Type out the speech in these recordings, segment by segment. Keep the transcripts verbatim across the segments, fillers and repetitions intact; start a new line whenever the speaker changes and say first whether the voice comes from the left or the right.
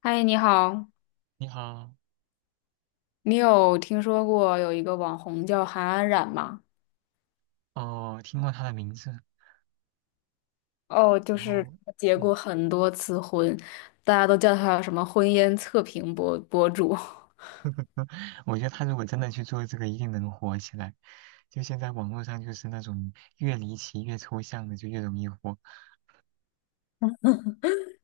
left: 嗨，你好，
right: 你好。
left: 你有听说过有一个网红叫韩安冉吗？
right: 哦，听过他的名字。
left: 哦，就
right: 然
left: 是
right: 后，
left: 她结
right: 嗯，
left: 过很多次婚，大家都叫她什么婚姻测评博博主。
right: 我觉得他如果真的去做这个，一定能火起来。就现在网络上就是那种越离奇、越抽象的，就越容易火。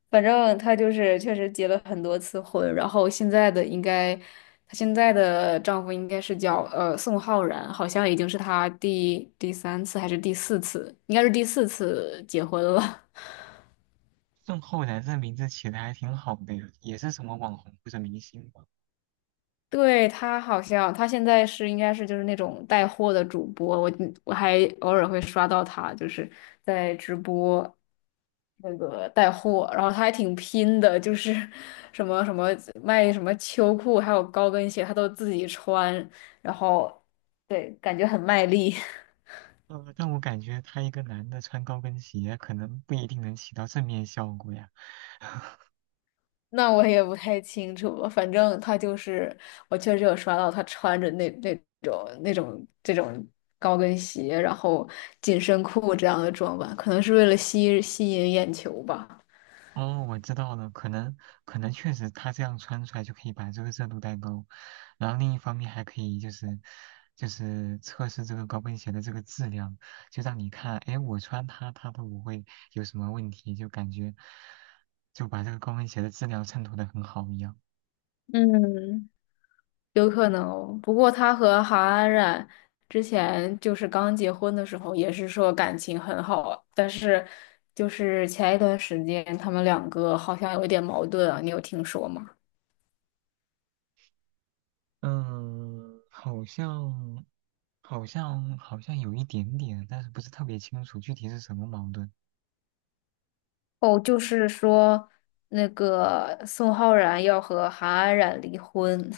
left: 反正她就是确实结了很多次婚，然后现在的应该，她现在的丈夫应该是叫呃宋浩然，好像已经是她第第三次还是第四次，应该是第四次结婚了。
right: 郑浩然这名字起的还挺好的呀，也是什么网红或者明星吧。
left: 对，他好像，他现在是应该是就是那种带货的主播，我我还偶尔会刷到他，就是在直播那个带货，然后他还挺拼的，就是 什么什么卖什么秋裤，还有高跟鞋，他都自己穿，然后对，感觉很卖力。
right: 呃，但我感觉他一个男的穿高跟鞋，可能不一定能起到正面效果呀。
left: 那我也不太清楚了反正他就是，我确实有刷到他穿着那那种那种这种高跟鞋，然后紧身裤这样的装扮，可能是为了吸吸引眼球吧。
right: 哦，我知道了，可能可能确实他这样穿出来就可以把这个热度带高，然后另一方面还可以就是就是测试这个高跟鞋的这个质量，就让你看，哎，我穿它它都不会有什么问题，就感觉就把这个高跟鞋的质量衬托的很好一样。
left: 嗯，有可能哦不过他和韩安冉之前就是刚结婚的时候，也是说感情很好，但是就是前一段时间他们两个好像有一点矛盾啊，你有听说吗？
right: 嗯，好像好像好像有一点点，但是不是特别清楚具体是什么矛盾
left: 哦，就是说那个宋浩然要和韩安冉离婚。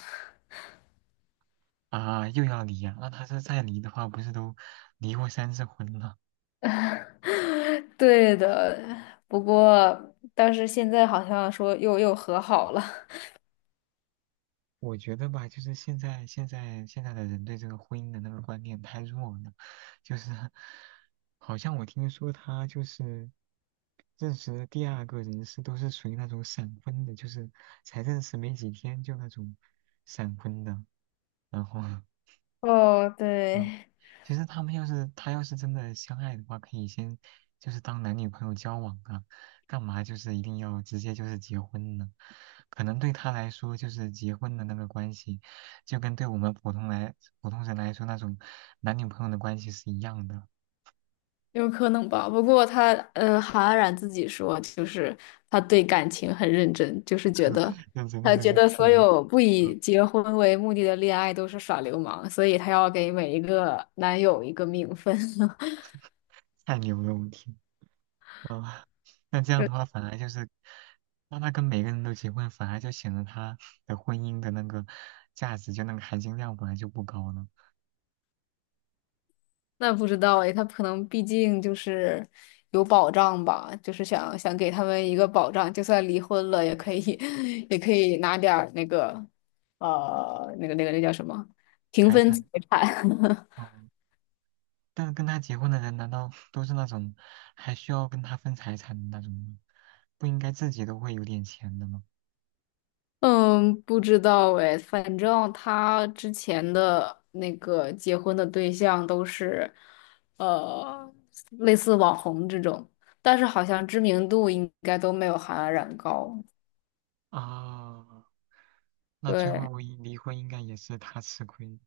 right: 啊？又要离呀、那他是再离的话，不是都离过三次婚了？
left: 对的，不过但是现在好像说又又和好了。
right: 我觉得吧，就是现在现在现在的人对这个婚姻的那个观念太弱了，就是 好像我听说他就是认识的第二个人是都是属于那种闪婚的，就是才认识没几天就那种闪婚的，然后
left: 哦，
right: 嗯，
left: 对，
right: 其实他们要是他要是真的相爱的话，可以先就是当男女朋友交往啊，干嘛就是一定要直接就是结婚呢？可能对他来说，就是结婚的那个关系，就跟对我们普通来普通人来说那种男女朋友的关系是一样的。
left: 有可能吧。不过他，呃，韩安冉自己说，就是他对感情很认真，就是觉得
right: 认真
left: 他
right: 认真
left: 觉
right: 个
left: 得所
right: 屁
left: 有不以
right: 啊！
left: 结婚为目的的恋爱都是耍流氓，所以他要给每一个男友一个名分。
right: 太牛了，我天啊！那这样的话，反而就是让他跟每个人都结婚，反而就显得他的婚姻的那个价值，就那个含金量本来就不高了。
left: 那不知道哎，他可能毕竟就是有保障吧，就是想想给他们一个保障，就算离婚了也可以，也可以拿点儿那个，呃，那个那个那叫什么平
right: 财
left: 分
right: 产。
left: 财产。
right: 哦，但是跟他结婚的人难道都是那种还需要跟他分财产的那种吗？不应该自己都会有点钱的吗？
left: 嗯，不知道哎，反正他之前的那个结婚的对象都是，呃，类似网红这种，但是好像知名度应该都没有韩安冉高。
right: 啊，那最
left: 对。
right: 后一离婚应该也是他吃亏。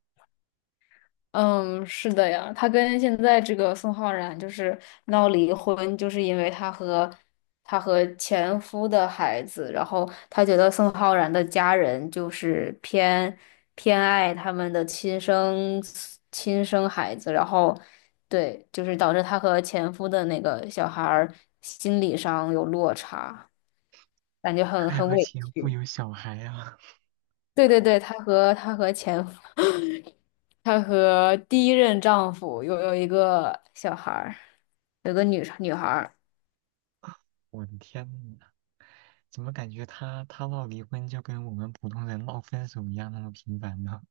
left: 嗯，是的呀，他跟现在这个宋浩然就是闹离婚，就是因为他和他和前夫的孩子，然后他觉得宋浩然的家人就是偏偏爱他们的亲生亲生孩子，然后对，就是导致他和前夫的那个小孩儿心理上有落差，感觉 很
right: 还
left: 很
right: 和
left: 委
right: 前夫
left: 屈。
right: 有小孩啊！
left: 对对对，她和她和前夫，她和第一任丈夫有有一个小孩儿，有个女女孩儿。
right: 我的天呐，怎么感觉他他闹离婚就跟我们普通人闹分手一样那么频繁呢？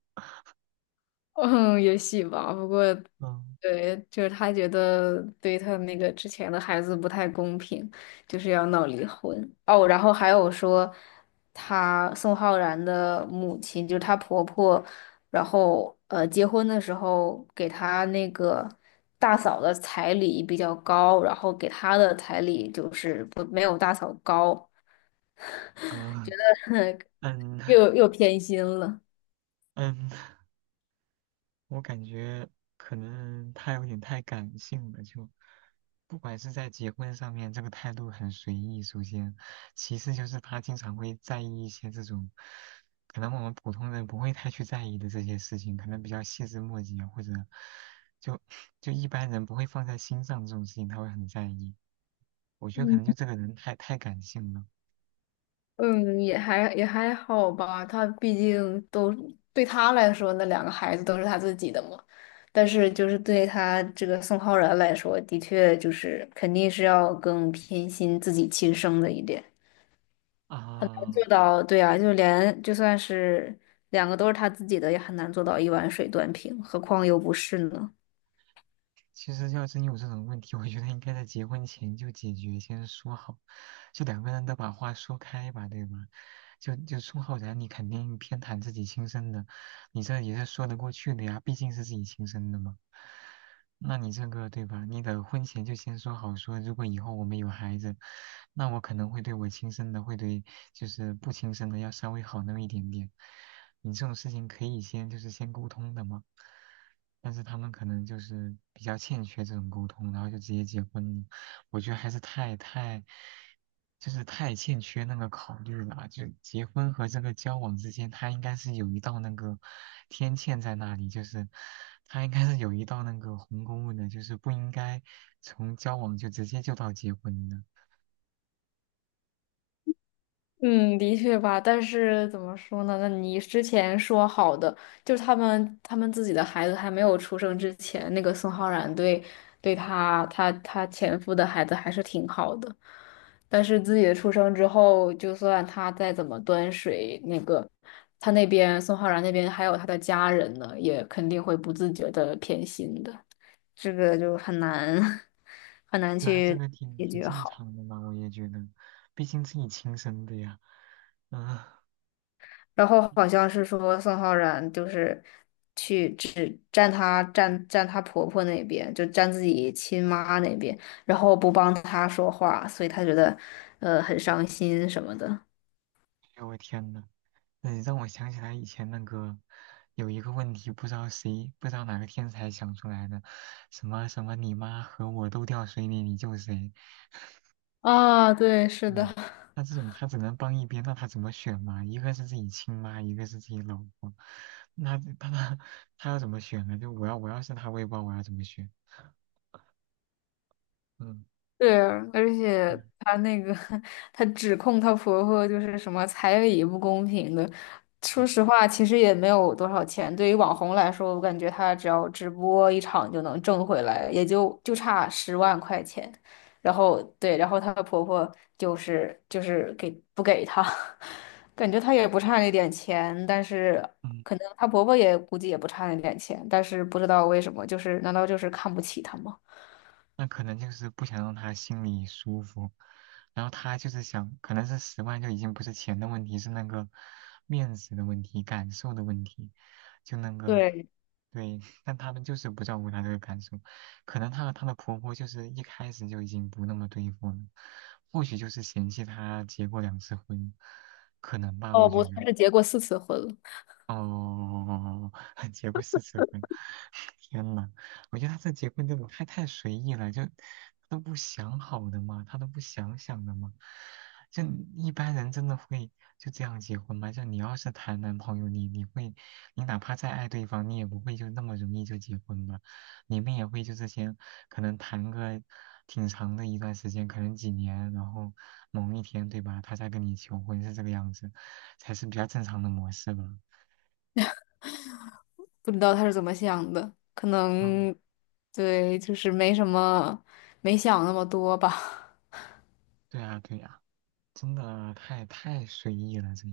left: 嗯，也许吧。不过，
right: 嗯
left: 对，就是他觉得对他那个之前的孩子不太公平，就是要闹离婚。哦，然后还有说，他宋浩然的母亲，就是她婆婆，然后呃，结婚的时候给他那个大嫂的彩礼比较高，然后给他的彩礼就是不没有大嫂高，
right: 嗯 嗯
left: 又又偏心了。
right: 嗯，我感觉可能他有点太感性了，就不管是在结婚上面，这个态度很随意。首先，其次就是他经常会在意一些这种可能我们普通人不会太去在意的这些事情，可能比较细枝末节，或者就就一般人不会放在心上这种事情，他会很在意。我觉得可能就这个人太太感性了
left: 嗯，也还也还好吧，他毕竟都对他来说，那两个孩子都是他自己的嘛。但是就是对他这个宋浩然来说，的确就是肯定是要更偏心自己亲生的一点，很难做
right: 啊。
left: 到。对啊，就连就算是两个都是他自己的，也很难做到一碗水端平，何况又不是呢？
right: 其实要真有这种问题，我觉得应该在结婚前就解决，先说好，就两个人都把话说开吧，对吧？就就宋浩然后你肯定偏袒自己亲生的，你这也是说得过去的呀，毕竟是自己亲生的嘛。那你这个对吧？你得婚前就先说好说，如果以后我们有孩子，那我可能会对我亲生的会对就是不亲生的要稍微好那么一点点。你这种事情可以先就是先沟通的嘛，但是他们可能就是比较欠缺这种沟通，然后就直接结婚了。我觉得还是太太就是太欠缺那个考虑了，就结婚和这个交往之间，他应该是有一道那个天堑在那里，就是他应该是有一道那个鸿沟的，就是不应该从交往就直接就到结婚的。
left: 嗯，的确吧，但是怎么说呢？那你之前说好的，就是他们他们自己的孩子还没有出生之前，那个宋浩然对对他他他前夫的孩子还是挺好的，但是自己的出生之后，就算他再怎么端水，那个他那边宋浩然那边还有他的家人呢，也肯定会不自觉的偏心的，这个就很难 很难
right: 对啊，这
left: 去
right: 个挺
left: 解
right: 挺
left: 决
right: 正
left: 好。
right: 常的嘛，我也觉得，毕竟自己亲生的呀。嗯，哎
left: 然后好像是说宋浩然就是去只站她站站她婆婆那边，就站自己亲妈那边，然后不帮她说话，所以她觉得呃很伤心什么的。
right: 呦我天呐。嗯让我想起来以前那个有一个问题，不知道谁，不知道哪个天才想出来的，什么什么你妈和我都掉水里，你救谁？
left: 啊，对，是
right: 对，
left: 的。
right: 那这种他只能帮一边，那他怎么选嘛？一个是自己亲妈，一个是自己老婆，那他他他要怎么选呢？就我要我要是他，我也不知道我要怎么选。嗯，
left: 对啊，而
right: 对
left: 且
right: 啊
left: 她那个，她指控她婆婆就是什么彩礼不公平的。说
right: 嗯
left: 实话，其实也没有多少钱。对于网红来说，我感觉她只要直播一场就能挣回来，也就就差十万块钱。然后对，然后她的婆婆就是就是给不给她，感觉她也不差那点钱，但是
right: 嗯。
left: 可能她婆婆也估计也不差那点钱，但是不知道为什么，就是难道就是看不起她吗？
right: 那可能就是不想让他心里舒服，然后他就是想，可能是十万就已经不是钱的问题，是那个面子的问题、感受的问题，就那个
left: 对，
right: 对。但他们就是不照顾他这个感受，可能她和她的婆婆就是一开始就已经不那么对付了，或许就是嫌弃她结过两次婚，可能吧，
left: 哦
right: 我觉
left: 不，他
right: 得。
left: 是结过四次婚了，
right: 哦，结过四次婚。天呐，我觉得他这结婚这种太太随意了，就他都不想好的吗？他都不想想的吗？就一般人真的会就这样结婚吗？就你要是谈男朋友，你你会，你哪怕再爱对方，你也不会就那么容易就结婚吧？你们也会就这些，可能谈个挺长的一段时间，可能几年，然后某一天，对吧？他再跟你求婚是这个样子，才是比较正常的模式吧？
left: 不知道他是怎么想的，可
right: 嗯，
left: 能对，就是没什么，没想那么多吧。
right: 对呀，对呀，真的太太随意了这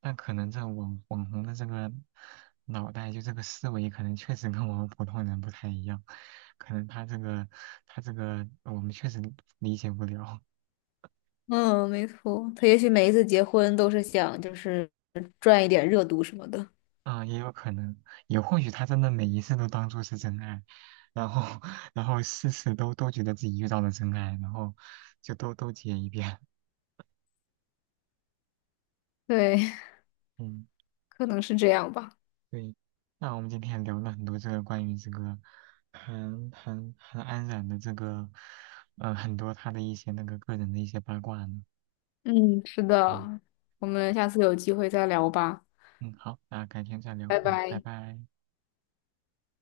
right: 但可能这网网红的这个脑袋，就这个思维，可能确实跟我们普通人不太一样。可能他这个他这个，我们确实理解不了。
left: 嗯，没错，他也许每一次结婚都是想就是赚一点热度什么的。
right: 啊，也有可能，也或许他真的每一次都当做是真爱，然后 然后事事都都觉得自己遇到了真爱，然后就都都结一遍。
left: 对，
right: 嗯
left: 可能是这样吧。
right: 对，那我们今天聊了很多这个关于这个韩韩韩安冉的这个，呃，很多他的一些那个个人的一些八卦呢。
left: 嗯，是
right: 嗯
left: 的，我们下次有机会再聊吧，
right: 嗯，好，那改天再聊。
left: 拜
right: 嗯，拜
left: 拜。
right: 拜。